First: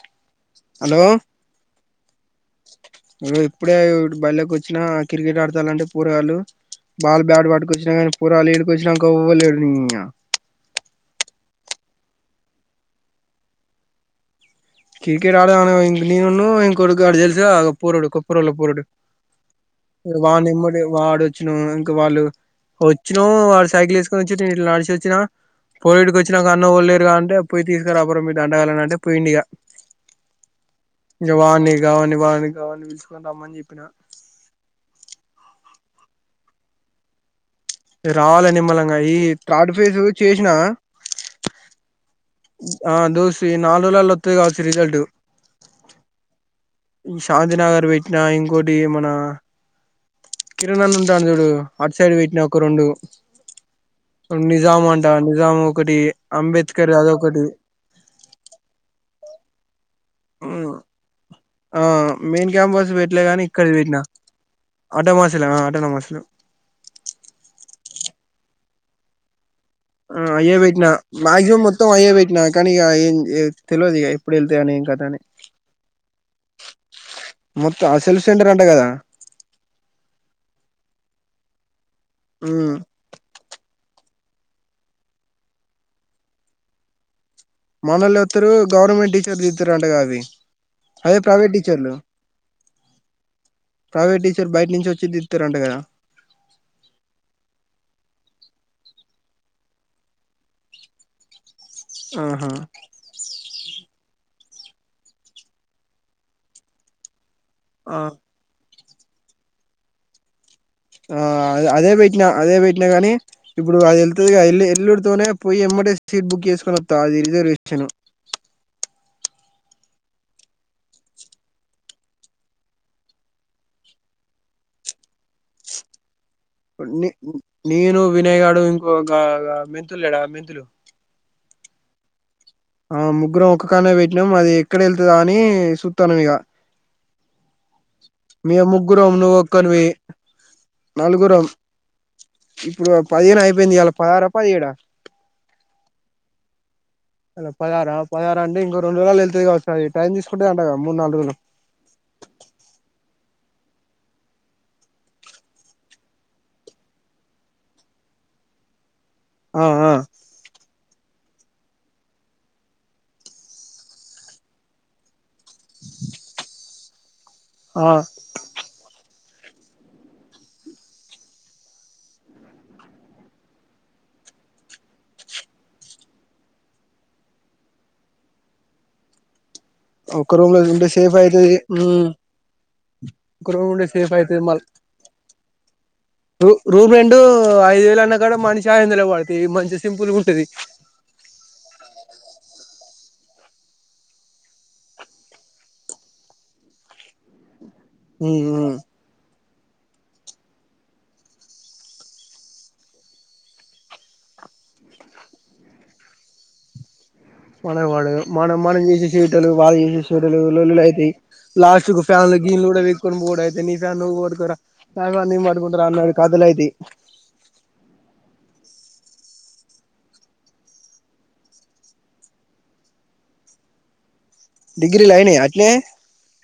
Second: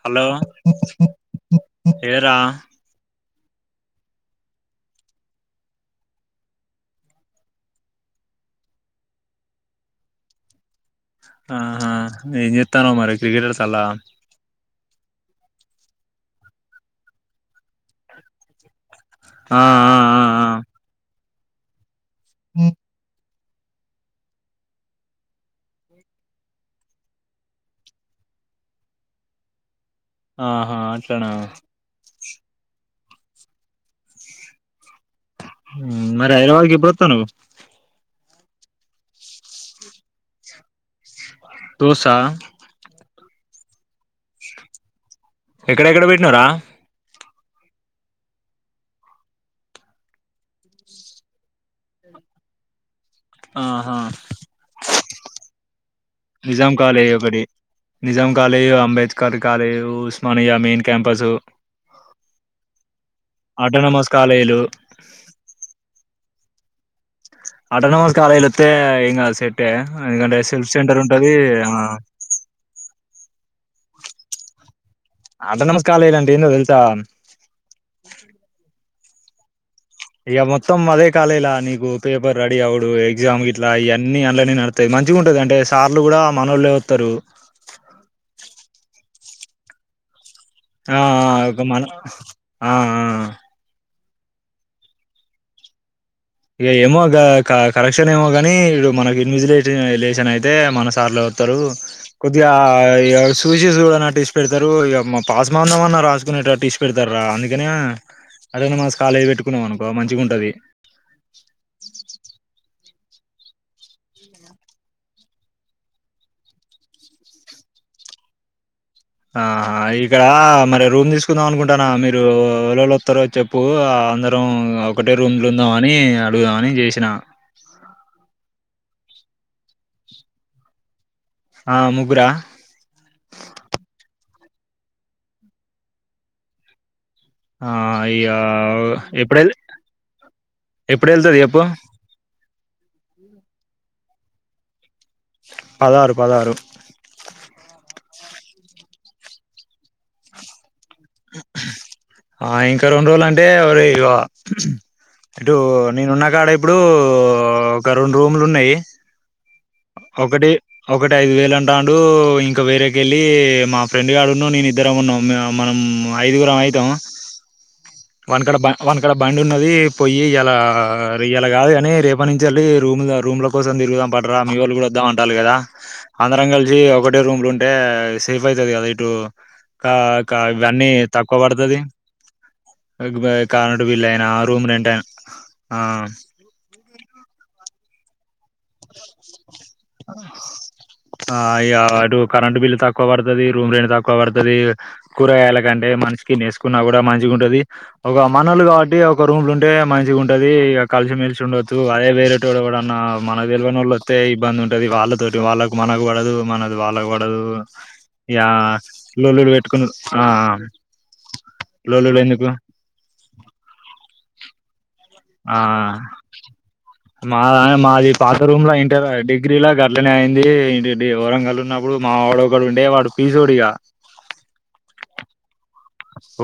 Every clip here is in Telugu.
హలో హలో ఏరా ఇగో ఇప్పుడే బళ్ళోకొచ్చినా వచ్చిన క్రికెట్ ఆడతానంటే పూరగాళ్లు. బాల్ బ్యాట్ పట్టుకొచ్చిన గానీ పొరగాళ్ళు ఇడకొచ్చినాకా ఎవల్ లేడు ఇన్యా ఆహా ఏం చెత్తనవ్ మరి క్రికెటర్స్ అలా క్రికెట్ ఆడదాం ఇంగ నేనును ఇంకొడు గాడు తెల్సుగా అగో పోరడు కుప్పరొళ్ళ పోరడు. ఆ ఆ ఆ వాని ఎమ్మడే వాడొచ్చినా ఇంక వాళ్ళు వచ్చి ను వాడు సైకిల్ ఎస్కొని వచ్చిటీ ఇట్ల ఆడేసొచ్చినా. పో ఈడకి వచ్చినక అన్న ఎవళ్లేరుగా అంటే పోయి తీస్కరా పొర మీ దండగాళ్ళని అంటే పోయిండు ఇగ ఆ ఆహా అట్లనా ఇగ వాన్ని గావన్నివ నీగవన్ని పిలుచుకొని రమ్మని జెప్పిన మ్ మరి హైదరాబాద్కి ఎప్పుడు వత్తనవ్ రావాలే నిమ్మలంగా ఈ థ్రర్డ్ ఫేజ్ చేసిన. తోస్ ఆ దోసి నాల్రోళ్ళల్ల వత్తది గావచ్చు రిజల్జు ఎక్కడెక్కడ పెట్టినవ్రా ఈ శాంతినగర్ వెట్టిన ఇంకోటి మన కిరణ్ అన్న ఉంటాడు చూడు అటు సైడ్ వెట్టినా ఒక రెండు ఆహా నిజాము అంట నిజాము నిజాం కాలేజ్ ఒకటి Nizam college Ambedkar college Osmania ఉమ్, మెయిన్ క్యాంపసు. ఆ మెయిన్ క్యాంపస్ పెట్టలే గాని ఇక్కడ పెట్టినా ఆటోనమస్ కాలేజీలు ఆటో నమాస్ ఆటో నమాస్ హ [unintelligible] అటోనమస్ కాలేజీలో వత్తే ఏం కాదు. ఉం ఎందుకంటే అయ్యే సెల్ఫ్ పెట్టినా సెంటర్ ఉంటది మాక్సిమం ఆ మొత్తం అయ్యే పెట్టినా కాని ఇగ తెలివదు ఇగ ఎప్పుడు వెళ్తే అని ఆటోనమస్ కాలేజీలు అంటే ఏందో తెలుసా మొత్త ఆ సెల్ఫ్ సెంటర్ అంటా కదా. ఇగ మొత్తం అదే కాలేజిలా నీకు పేపర్ రెడీ ఉమ్, అవుడు ఎక్సాము గిట్లా అయ్య అన్ని అన్లనే నడతాయి మంచిగా ఉంటది అంటే సార్లు కూడా మనోళ్లే వత్తరు. మనోళ్లే వత్తరు గవర్నమెంట్ టీచర్స్ దిద్దుతరు అంటగా అవి ఆ అదే ఆ ప్రైవేట్ ఒక మన టీచర్లు ఆ ఆ ప్రైవేట్ టీచర్ బయట నుంచి వచ్చిదిదుతారంట కదా. ఇగ ఏమో గా క కరెక్షన్ ఏమోగానీ ఇడు మనకి ఇన్విజిలేష లేషన్ అయితే మన సార్లే వత్తరు. కొద్దిగ ఆహా ఇగ సూసి సుడ నట్టు పెడతారు ఇగ పాస్ మాందమన్న రాసుకునేట ట్టు ఇడిసి పెడతారు అందుకనే ఆ అటానమస్ కాలేజీ పెట్టుకున్నాం అనుకో మంచిగా ఉంటది. ఆ అదే పెట్టిన అదే పే అంటే కాని ఇప్పుడు అది వెళ్తుంది ఎల్లుడితోనే పోయి ఎమ్మటే సీట్ బుక్ చేసుకుని అది రిజర్వేషన్ [unintelligible] ను [inaudible] ఆ ఇక్కడ మరి రూమ్ తీసుకుందాం అనుకుంటానా మీరు ఎవరు ఎవరు వత్తరో చెప్పు అందరం ఒకటే రూమ్లో ఉందాం అని నే నేను వినయ్ గాడు ఇంకోక మెంతులు లేడా మెంతులు ఆ ముగ్గురా ఆ ముగ్గురం ఒక్క కానే పెట్టినాము అది ఎక్కడ వెళ్తదా అని చూస్తానం ఇక ఆ ఇగ నువ్వు ఎప్పుడ్ వేల్ ఒక్కనివి ఎప్పుడు వెళ్తది నలుగురం చెప్పు ఇప్పుడు పదిహేను అయిపోయింది ఇయాలా పదహార పదిహేడా పదహారు పదహారు లా పదహారు పదహారు అంటే ఇంకో రెండు రోజుల లో వెళ్తతి కావచ్చు అది టైం తీసుకుంటది అంటగా ఆ ఇంకా రెండు రోజులు అంటే ఇటు నేనున్నా కాడ ఇప్పుడు ఒక రెండు రూమ్లు ఉన్నాయి ఆ ఆ ఒకటి ఒకటి ఐదు వేలు అంటండు ఇంకా వేరేకెళ్లి మా ఫ్రెండ్ గాడున్నం నేను ఇద్దరం వున్నం మనం అయిదుగురం అయితం ఆ వాని కాడ బ వాని కాడ బండి ఉన్నది పోయి ఇయాలా ఇయాలా కాదు కాని రేపటి నుంచి వెళ్ళీ రూమ్ రూమ్ల కోసం తిరుగుదాం ప మీ వాళ్ళు కూడా వద్దాం అంటాలు కదా అందరం కలిసి ఒకటే రూమ్లు ఉంటే సేఫ్ అయితుది కదా ఇటు కా ఒక్క కా రూమ్ లో ఉంటే ఇవన్నీ సేఫ్ తక్కువ అయితది పడుతుది మ్మ్ ఒక రూమ్ కరెంట్ ఉంటే బిల్ సేఫ్ అయినా ఆ అయితది మళ్ రూమ్ రెంట్ అయినా ఆ రూ రూమ్ రెండు ఐదు వేలు అన్నా కాడ మనిషి చాయందుల వాడుతు మంచి సింపుల్ ఉంటది ఆ ఇగ అటు [unintelligible] కరెంటు బిల్లు తక్కువ పడుతది రూమ్ రెంట్ తక్కువ పడుతది కూరగాయాల కంటే మనషికి ఇన్ని ఏసుకున్నా కూడా మంచిగా ఉంటది ఒక మనోల్లు కాబట్టి ఒక రూమ్లు ఉంటే మంచిగా ఉంటది ఇక కలిసి మెలిసి ఉండొచ్చదు అదే వేరేటోడు ఎవరన్నా మనకు తెలివని వొళ్ళు వస్తే ఇబ్బంది ఉంటది వాళ్ళతోటి వాళ్ళకు మనక పడదు మనది వాళ్ళకు పడదు మన వాడ ఇగ మనం మనం చేసే లొల్లులు సీటలు వాళ్ళు పెట్టుకును చేసే ఆ సూటలు లోల్లిలైతయ్ లాస్టుకు లొల్లులు ఫ్యామ్ ఎందుకు గీలుడ పీక్కొన్ బోడాయితే ని ఫ్యాన్ నువ్ వట్కార ఆ మాయ్ మాయి పాత రూమ్లా ఇన్ డిగ్రీ లా గట్లానే అయింది ఏంటి బి వరంగల్ ల ఉన్నప్పుడు మా వోడు ఒకడు ఉండే వాడు పీజీ ఓడిగా డిగ్రీ లైనై అట్నే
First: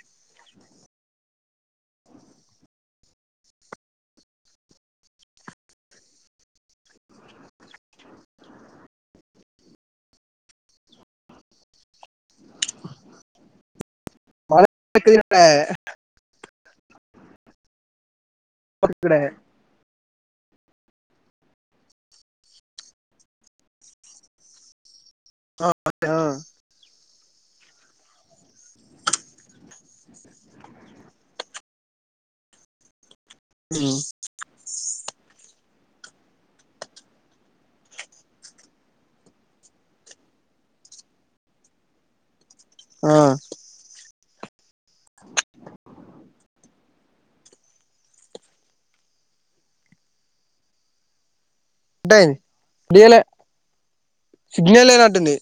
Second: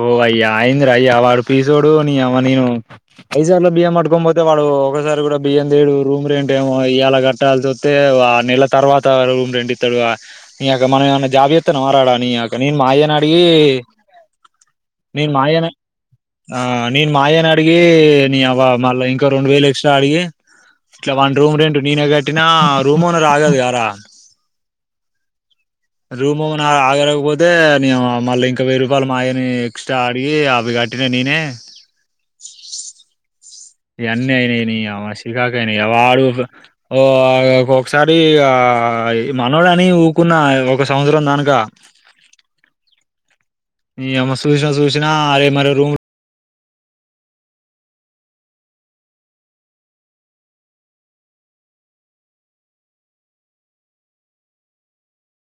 ఓ అయ్యా అయింద్రయ్యా వాడు పీసోడు నీఅవ్వ నేను ఐసార్లో బియ్యం పట్టుకోని పోతే వాడు ఒకసారి కూడా బియ్యం తేడు రూమ్ రెంట్ ఏమో ఇయ్యాల కట్టాల్స్ ఒత్తె ఓ ఆర్ నెల్ల తర్వాత రూమ్ రెంట్ ఇత్త వా నీ అక్క మన ఎమన్నా జాబ్ చేత్తన్నమారా ఆడ నీ అక్క నేన్ మా అయ్యనడిగీ మన [inaudible] హినమయే ఆ నేను మా అయ్య నడిగి నీ అవ్వ మళ్ళా ఇంకా రెండు వేలు ఎక్స్ట్రా అడిగి ఇట్లా వన్ రూమ్ రెండు నేన కట్టినా రూమ్ ఓనర్ ఆగదు గారా అ రూమ్ ఓన ఆగరకపోతే నీ అవ్వ మళ్ళీ ఇంకా వెయ్యి రూపాయలు మాయని ఎక్స్ట్రా ఆడిగి అవిగ కట్టిన నీనే ఇ అన్నీ అయినాయ్ నీ అవ్వ షికాక్ అయి నీ అవ్వ ఆడు ఓ ఒకోక్సారి ఆ మనోడని ఊకున్న ఒక సంవత్సరం దానుక ఆ నీ అవ్వ చూసిన చూసిన అరే మరి రూమ్ డైంది డియాలే సిగ్నల్ లేదంటుంది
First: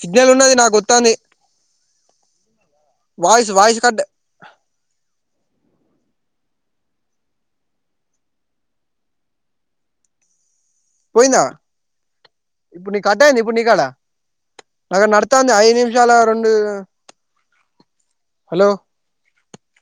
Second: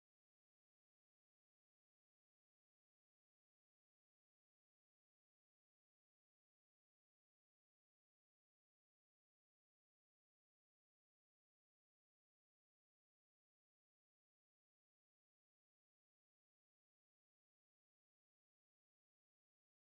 సిగ్నల్ ఉన్నది నాక్ ఒత్తాంది వయిస్ వయిస్ కట్టే పోయిందా ఇప్పుడు నీ కట్టైంద ఇప్పుడు నీకాడా అద నడతాంది ఐదు నిమిషాల రెండు హలో